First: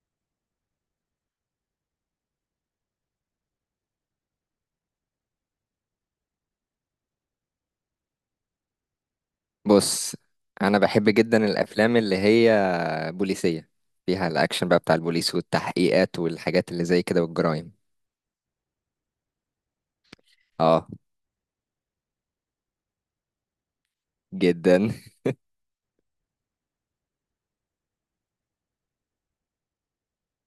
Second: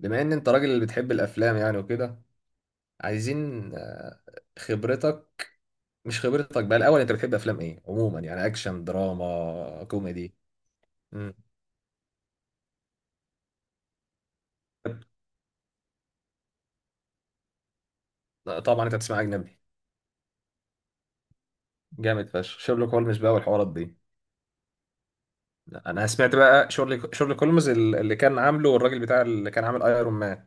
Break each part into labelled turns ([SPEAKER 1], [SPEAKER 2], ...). [SPEAKER 1] بما ان انت راجل اللي بتحب الافلام يعني وكده عايزين خبرتك. مش خبرتك بقى الاول، انت بتحب افلام ايه عموما؟ يعني اكشن، دراما،
[SPEAKER 2] بص،
[SPEAKER 1] كوميدي؟
[SPEAKER 2] انا بحب
[SPEAKER 1] مم.
[SPEAKER 2] جدا الافلام اللي هي بوليسيه، فيها الاكشن بقى بتاع البوليس والتحقيقات والحاجات اللي زي كده والجرايم.
[SPEAKER 1] طبعا انت بتسمع اجنبي.
[SPEAKER 2] اه،
[SPEAKER 1] جامد فشخ شيرلوك هولمز بقى والحوارات دي.
[SPEAKER 2] جدا.
[SPEAKER 1] لا، انا سمعت بقى شيرلوك هولمز اللي كان عامله الراجل بتاع اللي كان عامل ايرون مان.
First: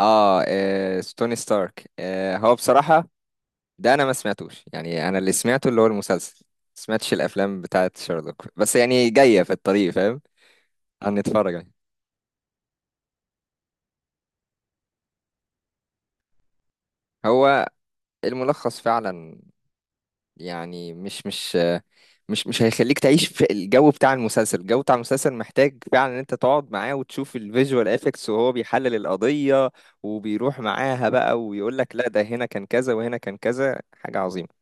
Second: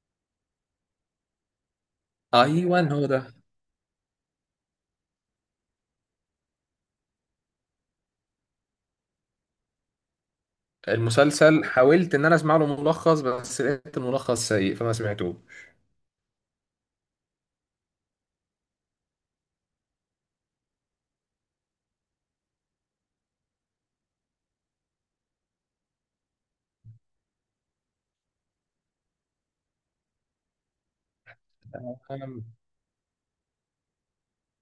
[SPEAKER 2] اه, ستوني ستارك. هو
[SPEAKER 1] ايوه هو
[SPEAKER 2] بصراحه
[SPEAKER 1] ده.
[SPEAKER 2] ده انا ما سمعتوش، يعني انا اللي سمعته اللي هو المسلسل، ما سمعتش الافلام بتاعه شارلوك، بس يعني جايه في الطريق، فاهم. هنتفرج
[SPEAKER 1] المسلسل
[SPEAKER 2] عليها.
[SPEAKER 1] حاولت ان انا اسمع له ملخص، بس لقيت الملخص سيء فما سمعتوش.
[SPEAKER 2] هو الملخص فعلا يعني مش هيخليك تعيش في الجو بتاع المسلسل. الجو بتاع المسلسل محتاج فعلا ان انت تقعد معاه وتشوف الفيجوال افكتس وهو بيحلل القضية وبيروح معاها بقى، ويقول لك لا، ده هنا كان كذا وهنا كان كذا. حاجة عظيمة.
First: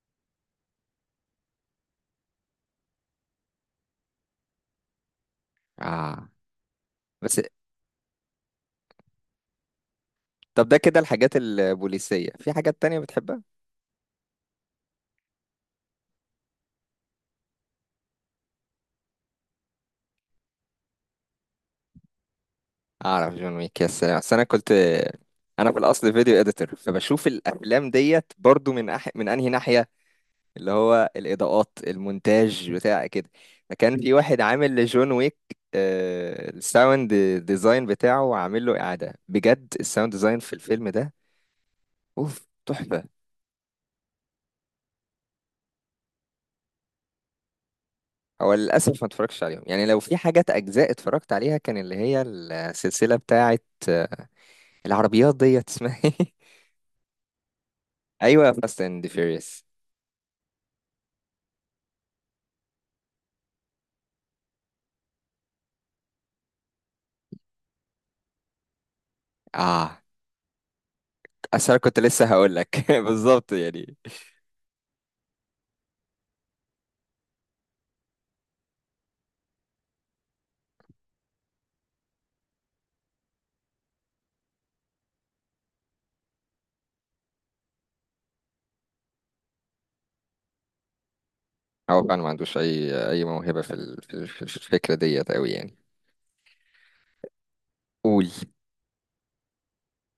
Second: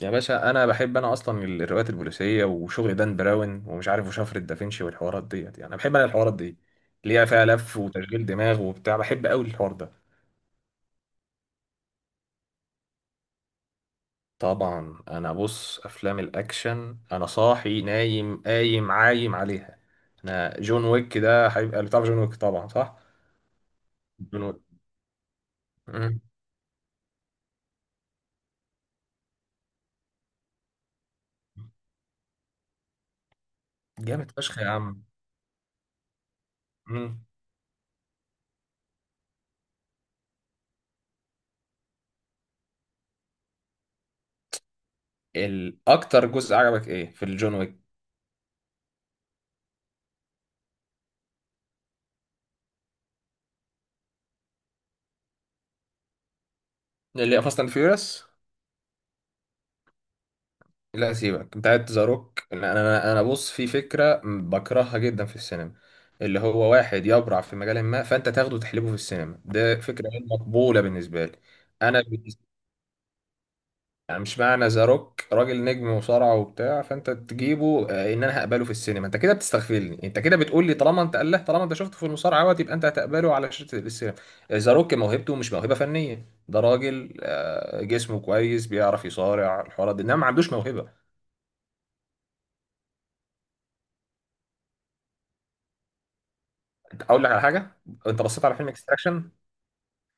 [SPEAKER 1] يا باشا انا بحب انا اصلا الروايات البوليسيه وشغل دان براون ومش عارف وشفرة دافنشي والحوارات ديت، يعني أنا بحب انا
[SPEAKER 2] اه.
[SPEAKER 1] الحوارات دي اللي هي
[SPEAKER 2] بس
[SPEAKER 1] فيها لف وتشغيل دماغ وبتاع، بحب قوي الحوار ده.
[SPEAKER 2] طب ده كده الحاجات البوليسية، في حاجات تانية بتحبها؟
[SPEAKER 1] طبعا انا بص، افلام الاكشن انا صاحي نايم قايم عايم عليها. انا جون ويك ده هيبقى بتاع جون ويك طبعا، صح؟
[SPEAKER 2] اعرف جون ويك، يا سلام. أصل
[SPEAKER 1] جون
[SPEAKER 2] انا
[SPEAKER 1] ويك.
[SPEAKER 2] كنت، انا في الاصل
[SPEAKER 1] مم.
[SPEAKER 2] فيديو اديتور، فبشوف الافلام ديت برضو من انهي ناحية. اللي هو الإضاءات، المونتاج، بتاع كده. فكان في
[SPEAKER 1] جامد
[SPEAKER 2] واحد
[SPEAKER 1] فشخ يا
[SPEAKER 2] عامل
[SPEAKER 1] عم.
[SPEAKER 2] لجون ويك الساوند
[SPEAKER 1] مم.
[SPEAKER 2] ديزاين بتاعه، عامل له إعادة. بجد الساوند ديزاين في الفيلم ده أوف، تحفة.
[SPEAKER 1] الاكتر جزء عجبك ايه في الجون ويك؟
[SPEAKER 2] هو للأسف ما اتفرجتش عليهم، يعني لو في حاجات أجزاء اتفرجت عليها كان اللي هي السلسلة بتاعة آه، العربيات ديت، اسمها ايه؟
[SPEAKER 1] اللي فاست اند فيوريوس.
[SPEAKER 2] أيوة، فاست أند فيوريوس.
[SPEAKER 1] لا سيبك، بتاعت ذا روك انا بص، في فكره بكرهها جدا في السينما. اللي هو واحد يبرع في مجال ما، فانت تاخده وتحلبه في السينما، ده
[SPEAKER 2] آه
[SPEAKER 1] فكره غير مقبوله بالنسبه لي.
[SPEAKER 2] أصل أنا كنت
[SPEAKER 1] انا
[SPEAKER 2] لسه
[SPEAKER 1] بالنسبة-
[SPEAKER 2] هقول لك بالظبط يعني.
[SPEAKER 1] يعني مش معنى ذا روك راجل نجم وصارع وبتاع، فانت تجيبه ان انا هقبله في السينما. انت كده بتستغفلني، انت كده بتقول لي طالما انت قال له طالما انت شفته في المصارعه اهوت يبقى انت هتقبله على شاشه السينما. ذا روك موهبته مش موهبه فنيه، ده راجل جسمه كويس بيعرف يصارع الحوارات دي، انما ما عندوش موهبه.
[SPEAKER 2] هو فعلا ما عندوش أي موهبة في في الفكرة ديت أوي يعني.
[SPEAKER 1] اقول لك على حاجه، انت
[SPEAKER 2] قول.
[SPEAKER 1] بصيت على فيلم اكستراكشن؟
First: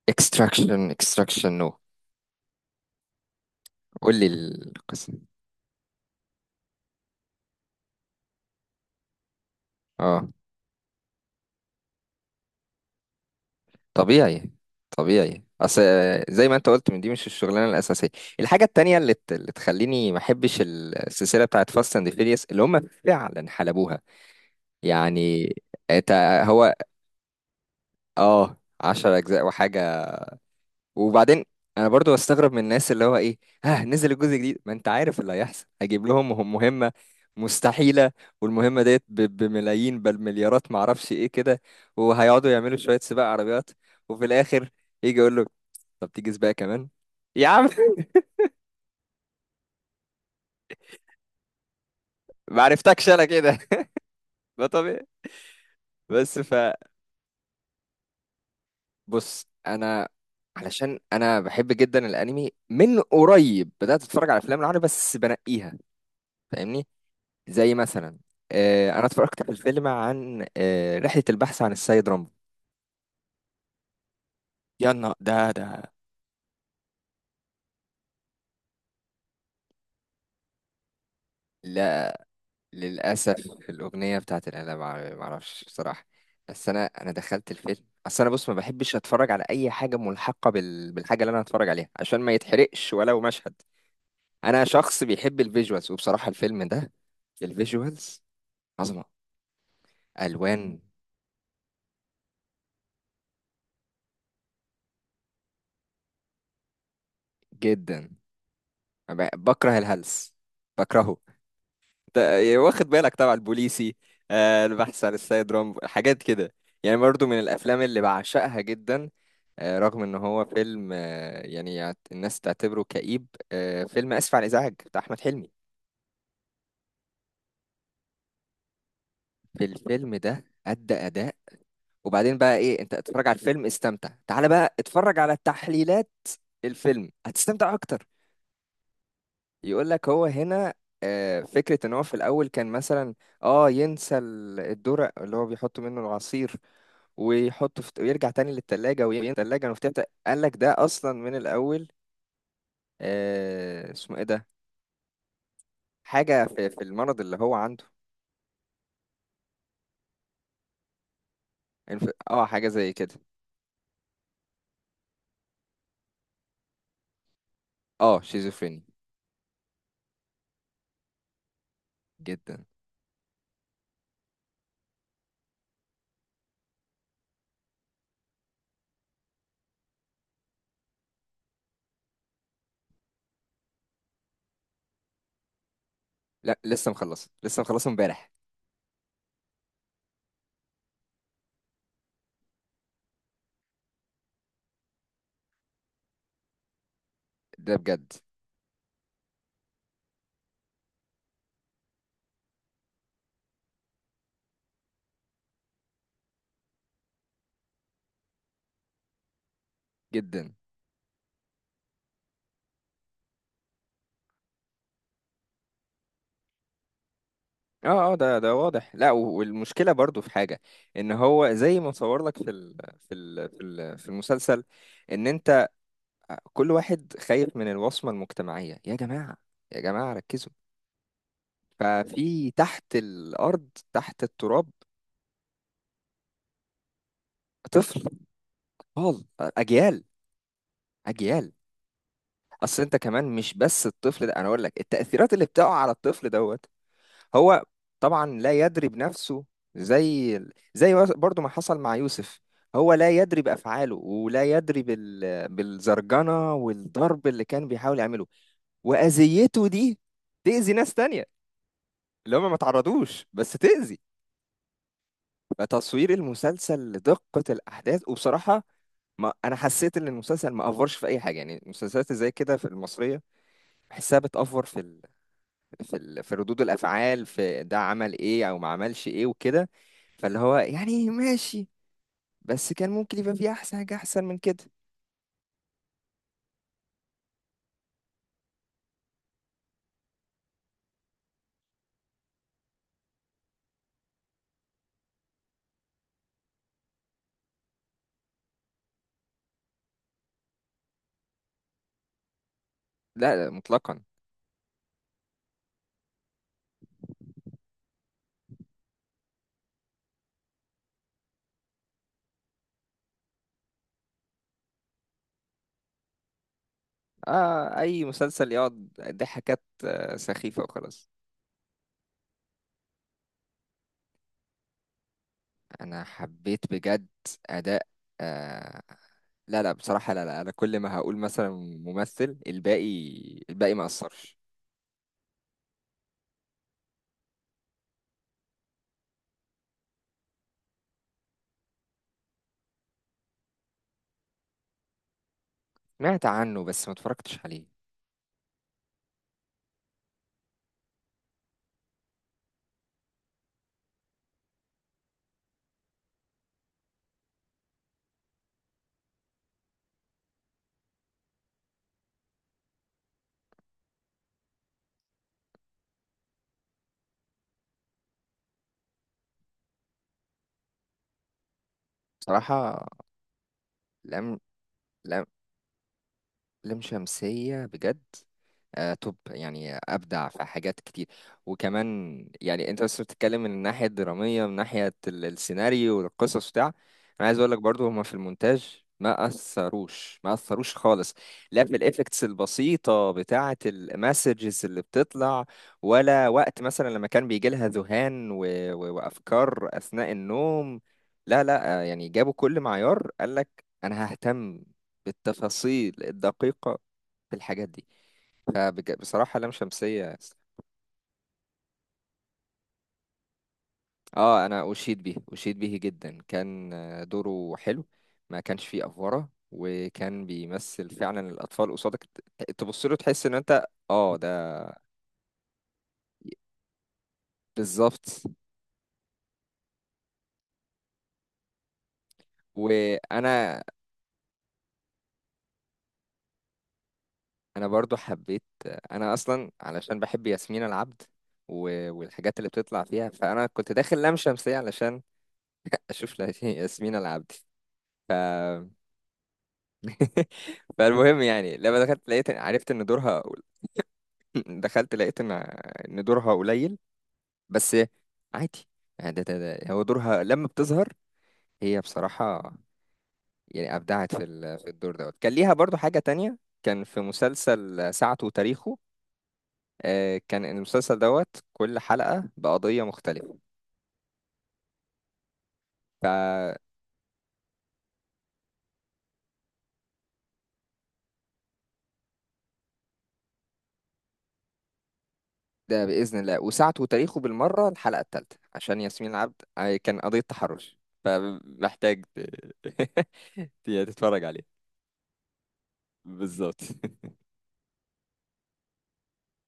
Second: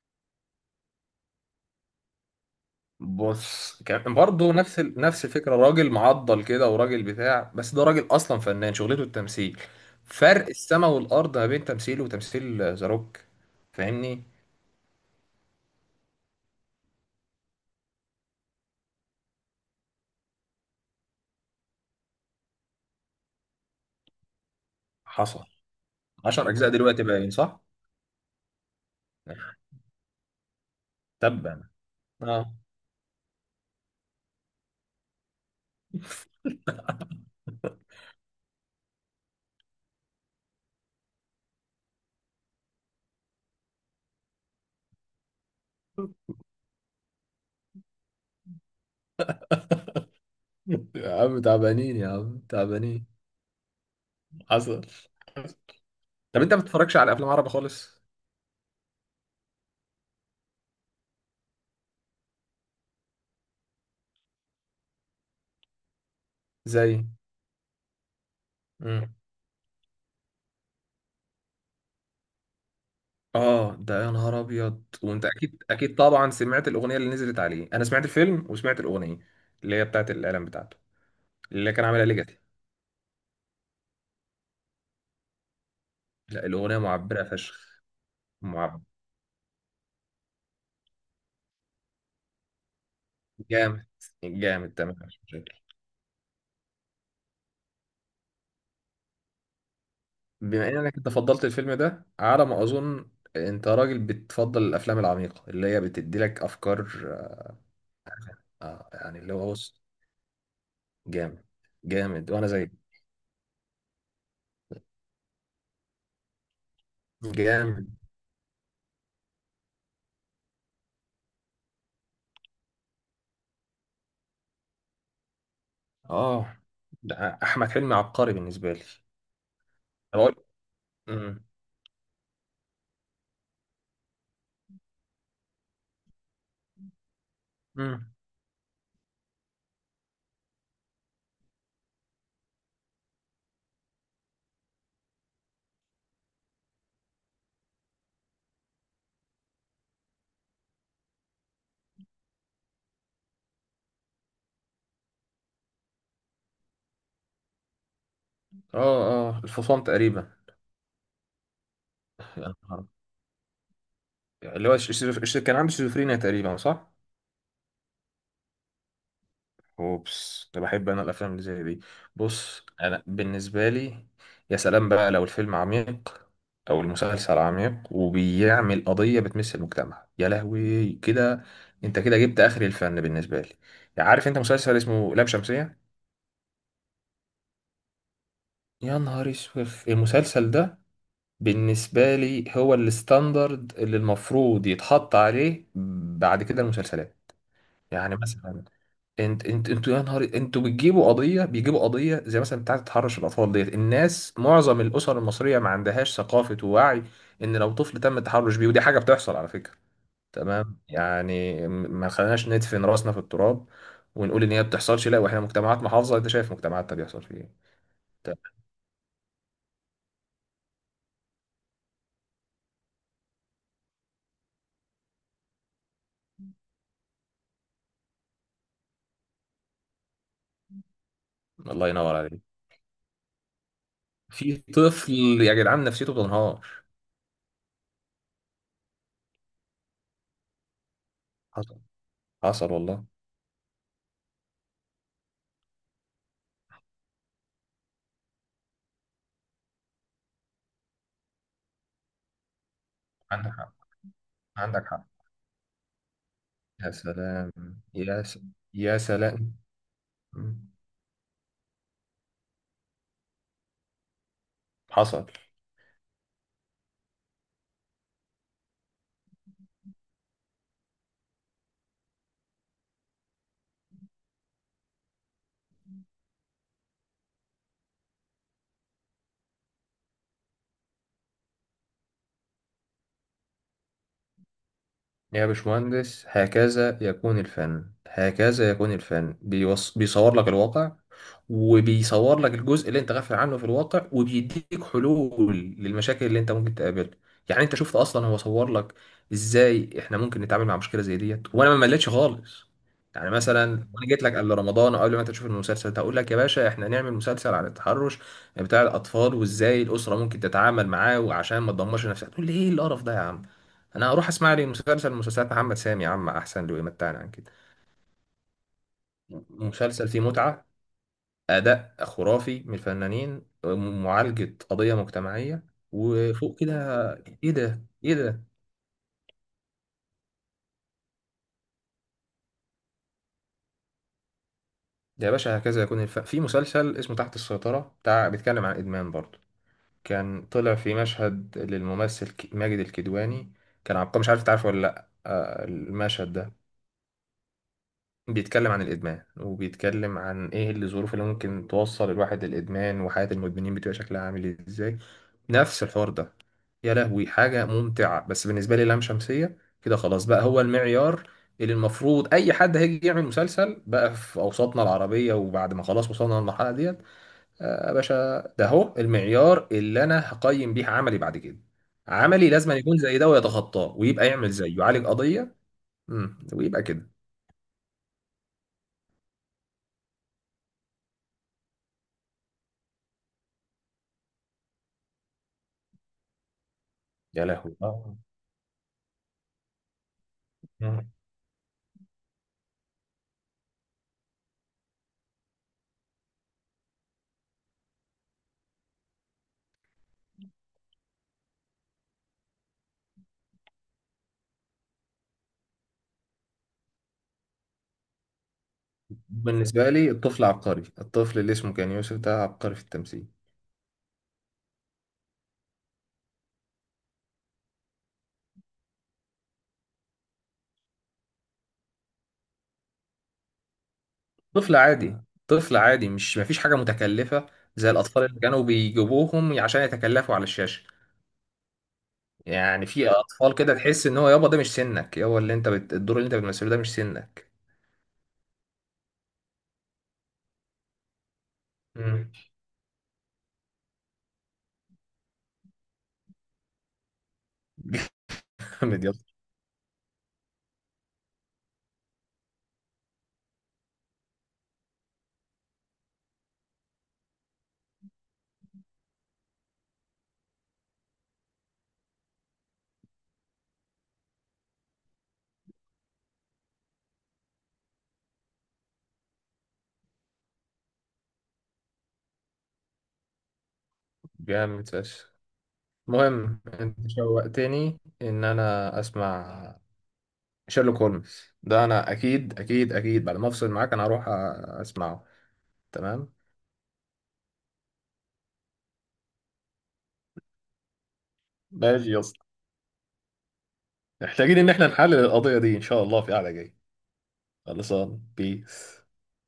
[SPEAKER 2] اكستراكشن؟ اكستراكشن، نو.
[SPEAKER 1] بص، كان
[SPEAKER 2] قول لي
[SPEAKER 1] برضه
[SPEAKER 2] القسم.
[SPEAKER 1] نفس الفكره، راجل معضل كده وراجل بتاع، بس ده راجل اصلا فنان شغلته التمثيل.
[SPEAKER 2] اه،
[SPEAKER 1] فرق السما والارض ما بين تمثيله وتمثيل ذا روك. فاهمني.
[SPEAKER 2] طبيعي. طبيعي، اصل زي ما انت قلت، من دي مش الشغلانه الاساسيه. الحاجه التانية اللي تخليني ما احبش السلسله بتاعت فاست اند فيريوس اللي هم فعلا حلبوها
[SPEAKER 1] حصل.
[SPEAKER 2] يعني. انت.
[SPEAKER 1] 10 اجزاء
[SPEAKER 2] هو،
[SPEAKER 1] دلوقتي باين، صح؟
[SPEAKER 2] اه، 10 اجزاء وحاجه. وبعدين
[SPEAKER 1] تبا.
[SPEAKER 2] انا برضو بستغرب
[SPEAKER 1] اه.
[SPEAKER 2] من الناس اللي هو ايه، ها نزل الجزء الجديد، ما انت عارف اللي هيحصل. هجيب لهم مهمة مستحيلة، والمهمة ديت بملايين، بل مليارات، معرفش ايه كده. وهيقعدوا يعملوا شوية سباق عربيات، وفي الاخر يجي يقول له طب تيجي سباق كمان، يا عم.
[SPEAKER 1] يا عم تعبانين، يا عم
[SPEAKER 2] ما
[SPEAKER 1] تعبانين.
[SPEAKER 2] عرفتكش انا كده. ده
[SPEAKER 1] حصل.
[SPEAKER 2] طبيعي. بس.
[SPEAKER 1] طب انت ما بتتفرجش على افلام عربي خالص؟
[SPEAKER 2] فبص، انا علشان انا بحب جدا الانمي، من قريب بدات اتفرج على افلام العربي بس بنقيها، فاهمني.
[SPEAKER 1] زي.
[SPEAKER 2] زي مثلا انا
[SPEAKER 1] مم.
[SPEAKER 2] اتفرجت على الفيلم عن رحلة البحث عن السيد رامبو.
[SPEAKER 1] اه ده يا نهار ابيض،
[SPEAKER 2] يلا،
[SPEAKER 1] وانت
[SPEAKER 2] ده
[SPEAKER 1] اكيد
[SPEAKER 2] ده
[SPEAKER 1] اكيد طبعا سمعت الاغنيه اللي نزلت عليه. انا سمعت الفيلم وسمعت الاغنيه اللي هي بتاعت الاعلان بتاعته، اللي كان عاملها
[SPEAKER 2] لا،
[SPEAKER 1] ليجاتي.
[SPEAKER 2] للأسف الأغنية بتاعت الآلة معرفش بصراحة.
[SPEAKER 1] لا
[SPEAKER 2] بس
[SPEAKER 1] الاغنيه
[SPEAKER 2] أنا
[SPEAKER 1] معبره
[SPEAKER 2] دخلت
[SPEAKER 1] فشخ.
[SPEAKER 2] الفيلم. أصل أنا، بص، ما
[SPEAKER 1] معبر.
[SPEAKER 2] بحبش أتفرج على أي حاجة ملحقة بالحاجة اللي أنا هتفرج عليها، عشان ما يتحرقش ولو مشهد.
[SPEAKER 1] جامد.
[SPEAKER 2] أنا
[SPEAKER 1] جامد تمام
[SPEAKER 2] شخص
[SPEAKER 1] مش
[SPEAKER 2] بيحب
[SPEAKER 1] مشاكل.
[SPEAKER 2] الفيجوالز، وبصراحة الفيلم ده الفيجوالز عظمة،
[SPEAKER 1] بما
[SPEAKER 2] ألوان.
[SPEAKER 1] انك انت فضلت الفيلم ده على ما اظن، انت راجل بتفضل الافلام العميقه اللي هي بتدي لك افكار.
[SPEAKER 2] جدا.
[SPEAKER 1] آه يعني اللي هو بص.
[SPEAKER 2] بكره الهلس، بكرهه.
[SPEAKER 1] جامد. جامد وانا
[SPEAKER 2] ده
[SPEAKER 1] زي.
[SPEAKER 2] واخد بالك طبعا البوليسي. البحث عن السيد رامبو، حاجات كده يعني، برضو من الافلام
[SPEAKER 1] جامد.
[SPEAKER 2] اللي بعشقها جدا. رغم ان هو فيلم، يعني الناس تعتبره كئيب. فيلم اسف على الازعاج بتاع احمد حلمي،
[SPEAKER 1] اه ده. احمد حلمي عبقري بالنسبه لي.
[SPEAKER 2] في الفيلم
[SPEAKER 1] أنا
[SPEAKER 2] ده
[SPEAKER 1] بقول.
[SPEAKER 2] ادى اداء. وبعدين بقى ايه، انت اتفرج على الفيلم استمتع، تعال بقى اتفرج على تحليلات الفيلم هتستمتع اكتر.
[SPEAKER 1] امم.
[SPEAKER 2] يقول لك هو هنا فكرة ان هو في الاول كان مثلا اه ينسى الدرق اللي هو بيحط منه العصير، ويحطه في، ويرجع تاني للتلاجة وينسى التلاجة المفتوحة. قال لك ده اصلا من الاول اسمه ايه ده، حاجة في المرض اللي هو عنده.
[SPEAKER 1] اه اه الفصام تقريبا. يا
[SPEAKER 2] حاجة
[SPEAKER 1] نهار
[SPEAKER 2] زي كده.
[SPEAKER 1] أبيض. اللي هو كان عنده شيزوفرينيا تقريبا، صح؟
[SPEAKER 2] اه، شيزوفريني.
[SPEAKER 1] اوبس، ده بحب انا الافلام اللي زي دي.
[SPEAKER 2] جدا.
[SPEAKER 1] بص انا بالنسبه لي، يا سلام بقى لو الفيلم عميق او المسلسل عميق وبيعمل قضيه بتمس المجتمع، يا لهوي كده انت كده جبت اخر الفن بالنسبه لي. عارف انت مسلسل اسمه لام شمسيه؟
[SPEAKER 2] لا، لسه مخلصه امبارح.
[SPEAKER 1] يا نهار اسود المسلسل ده. بالنسبه لي هو الستاندرد اللي المفروض يتحط عليه بعد كده المسلسلات.
[SPEAKER 2] ده بجد.
[SPEAKER 1] يعني مثلا، انت انتوا يا نهار، انتوا بتجيبوا قضيه، بيجيبوا قضيه زي مثلا بتاعه تحرش الاطفال ديت. الناس معظم الاسر المصريه ما عندهاش ثقافه ووعي ان لو طفل تم التحرش بيه، ودي حاجه بتحصل على فكره.
[SPEAKER 2] جدا.
[SPEAKER 1] تمام. يعني ما خليناش ندفن راسنا في التراب ونقول ان هي ما بتحصلش. لا، واحنا مجتمعات محافظه، انت شايف مجتمعاتنا بيحصل فيه ايه.
[SPEAKER 2] اه، اه، ده
[SPEAKER 1] تمام.
[SPEAKER 2] واضح. لا، والمشكله برضو في حاجه، ان هو زي ما صور لك في المسلسل ان انت، كل واحد خايف من الوصمه المجتمعيه. يا جماعه، يا جماعه، ركزوا.
[SPEAKER 1] الله ينور عليك.
[SPEAKER 2] ففي تحت الارض، تحت
[SPEAKER 1] في
[SPEAKER 2] التراب،
[SPEAKER 1] طفل، يا جدعان نفسيته بتنهار.
[SPEAKER 2] طفل، اطفال، اجيال، اجيال.
[SPEAKER 1] حصل. حصل
[SPEAKER 2] اصل انت
[SPEAKER 1] والله.
[SPEAKER 2] كمان، مش بس الطفل ده، انا اقول لك التاثيرات اللي بتقع على الطفل دوت، هو طبعا لا يدري بنفسه. زي زي برضو ما حصل مع يوسف، هو لا يدري
[SPEAKER 1] عندك حق.
[SPEAKER 2] بأفعاله ولا يدري
[SPEAKER 1] عندك حق.
[SPEAKER 2] بالزرجنة
[SPEAKER 1] يا
[SPEAKER 2] والضرب اللي
[SPEAKER 1] سلام.
[SPEAKER 2] كان بيحاول
[SPEAKER 1] يا
[SPEAKER 2] يعمله.
[SPEAKER 1] س... يا سلام.
[SPEAKER 2] وأذيته دي تأذي ناس تانية، اللي هم ما تعرضوش، بس تأذي.
[SPEAKER 1] حصل.
[SPEAKER 2] فتصوير المسلسل لدقة الأحداث، وبصراحة ما أنا حسيت إن المسلسل ما أفورش في أي حاجة. يعني المسلسلات زي كده في المصرية بحسها بتأفور في ردود الأفعال، في ده عمل إيه أو ما عملش إيه وكده. فاللي هو يعني ماشي، بس كان ممكن يبقى فيه احسن حاجة احسن من كده.
[SPEAKER 1] يا باشمهندس هكذا يكون الفن، هكذا يكون الفن، بيصور لك الواقع وبيصور لك الجزء اللي انت غافل عنه في الواقع، وبيديك حلول للمشاكل اللي انت ممكن تقابلها. يعني انت شفت اصلا هو صور لك ازاي احنا ممكن نتعامل مع مشكله زي ديت، وانا ما مليتش خالص. يعني
[SPEAKER 2] لا، لا،
[SPEAKER 1] مثلا
[SPEAKER 2] مطلقا.
[SPEAKER 1] انا جيت لك قبل رمضان او قبل ما انت تشوف المسلسل ده هقول لك يا باشا احنا نعمل مسلسل عن التحرش بتاع الاطفال، وازاي الاسره ممكن تتعامل معاه وعشان ما تدمرش نفسها، تقول لي ايه القرف ده يا عم، انا اروح اسمع لي مسلسلات محمد سامي يا عم احسن له، يمتعني عن كده.
[SPEAKER 2] آه، اي مسلسل يقعد ضحكات
[SPEAKER 1] مسلسل فيه
[SPEAKER 2] سخيفة
[SPEAKER 1] متعة،
[SPEAKER 2] وخلاص.
[SPEAKER 1] اداء خرافي من الفنانين، معالجة قضية مجتمعية،
[SPEAKER 2] انا
[SPEAKER 1] وفوق
[SPEAKER 2] حبيت
[SPEAKER 1] كده
[SPEAKER 2] بجد
[SPEAKER 1] ايه ده
[SPEAKER 2] اداء.
[SPEAKER 1] ايه ده.
[SPEAKER 2] آه لا، لا، بصراحة، لا، لا، انا كل ما هقول مثلا ممثل، الباقي ما اثرش.
[SPEAKER 1] ده يا باشا هكذا يكون في مسلسل اسمه تحت السيطرة بتاع، بيتكلم عن ادمان برضه. كان طلع في مشهد للممثل ماجد الكدواني، كان عبقري، مش عارف تعرفه ولا لا
[SPEAKER 2] سمعت
[SPEAKER 1] المشهد ده
[SPEAKER 2] عنه، بس ما اتفرجتش عليه.
[SPEAKER 1] بيتكلم عن الإدمان، وبيتكلم عن إيه الظروف اللي ممكن توصل الواحد للإدمان، وحياة المدمنين بتبقى شكلها عامل إزاي، نفس الحوار ده. يا لهوي حاجة ممتعة. بس بالنسبة لي لام شمسية كده خلاص بقى هو المعيار اللي المفروض أي حد هيجي يعمل مسلسل بقى في أوساطنا العربية، وبعد ما خلاص وصلنا للمرحلة ديت، آه يا باشا ده هو المعيار اللي أنا هقيم بيه عملي بعد كده. عملي لازم
[SPEAKER 2] بصراحة
[SPEAKER 1] يكون زي ده ويتخطاه، ويبقى
[SPEAKER 2] لم
[SPEAKER 1] يعمل زيه، يعالج
[SPEAKER 2] لم
[SPEAKER 1] قضية.
[SPEAKER 2] لام
[SPEAKER 1] ويبقى كده.
[SPEAKER 2] شمسية بجد. توب، يعني أبدع في حاجات كتير. وكمان يعني، أنت بس بتتكلم من الناحية الدرامية، من ناحية السيناريو والقصص بتاع. أنا عايز
[SPEAKER 1] يا
[SPEAKER 2] أقول لك
[SPEAKER 1] لهوي.
[SPEAKER 2] برضو هما في المونتاج ما أثروش، ما أثروش
[SPEAKER 1] آه.
[SPEAKER 2] خالص. لا، في الإفكتس البسيطة بتاعة المسجز اللي بتطلع، ولا وقت مثلا لما كان بيجي لها ذهان وأفكار أثناء النوم. لا، لا، يعني جابوا كل معيار. قال لك أنا ههتم بالتفاصيل الدقيقة في الحاجات دي. فبصراحة لام
[SPEAKER 1] بالنسبة لي
[SPEAKER 2] شمسية.
[SPEAKER 1] الطفل عبقري، الطفل اللي اسمه كان يوسف ده عبقري في التمثيل.
[SPEAKER 2] اه، انا اشيد به، اشيد به جدا. كان دوره حلو، ما كانش فيه افوره، وكان بيمثل فعلا الاطفال قصادك. تبص له تحس ان انت، اه ده.
[SPEAKER 1] طفل عادي. طفل عادي، مش مفيش حاجة متكلفة زي الأطفال
[SPEAKER 2] بالظبط.
[SPEAKER 1] اللي كانوا بيجيبوهم عشان يتكلفوا على الشاشة. يعني في أطفال
[SPEAKER 2] وانا
[SPEAKER 1] كده تحس إن هو يابا ده مش سنك، يابا اللي الدور اللي أنت بتمثله ده مش سنك.
[SPEAKER 2] انا برضو حبيت، انا اصلا علشان بحب ياسمين العبد
[SPEAKER 1] مم.
[SPEAKER 2] والحاجات اللي بتطلع فيها، فانا كنت داخل لام شمسية علشان اشوف ياسمين العبد.
[SPEAKER 1] جامد يابا.
[SPEAKER 2] فالمهم يعني، لما دخلت لقيت، عرفت ان دورها، دخلت لقيت ان دورها قليل. بس عادي يعني، ده هو دورها لما بتظهر. هي بصراحة يعني أبدعت في في الدور دوت. كان ليها برضو حاجة تانية، كان في مسلسل ساعته وتاريخه كان المسلسل دوت كل حلقة بقضية مختلفة.
[SPEAKER 1] جامد فشخ. المهم أنت شوقتني إن أنا أسمع شيرلوك هولمز ده، أنا أكيد أكيد أكيد بعد ما أفصل معاك أنا هروح أسمعه.
[SPEAKER 2] ده بإذن
[SPEAKER 1] تمام.
[SPEAKER 2] الله. وساعته وتاريخه بالمرة، الحلقة الثالثة، عشان ياسمين العبد كان قضية تحرش. فمحتاج
[SPEAKER 1] ماشي يا.
[SPEAKER 2] تتفرج
[SPEAKER 1] محتاجين
[SPEAKER 2] عليه.
[SPEAKER 1] ان احنا نحلل القضية دي ان شاء الله في قعدة
[SPEAKER 2] بالظبط.
[SPEAKER 1] جاية. خلصان بيس.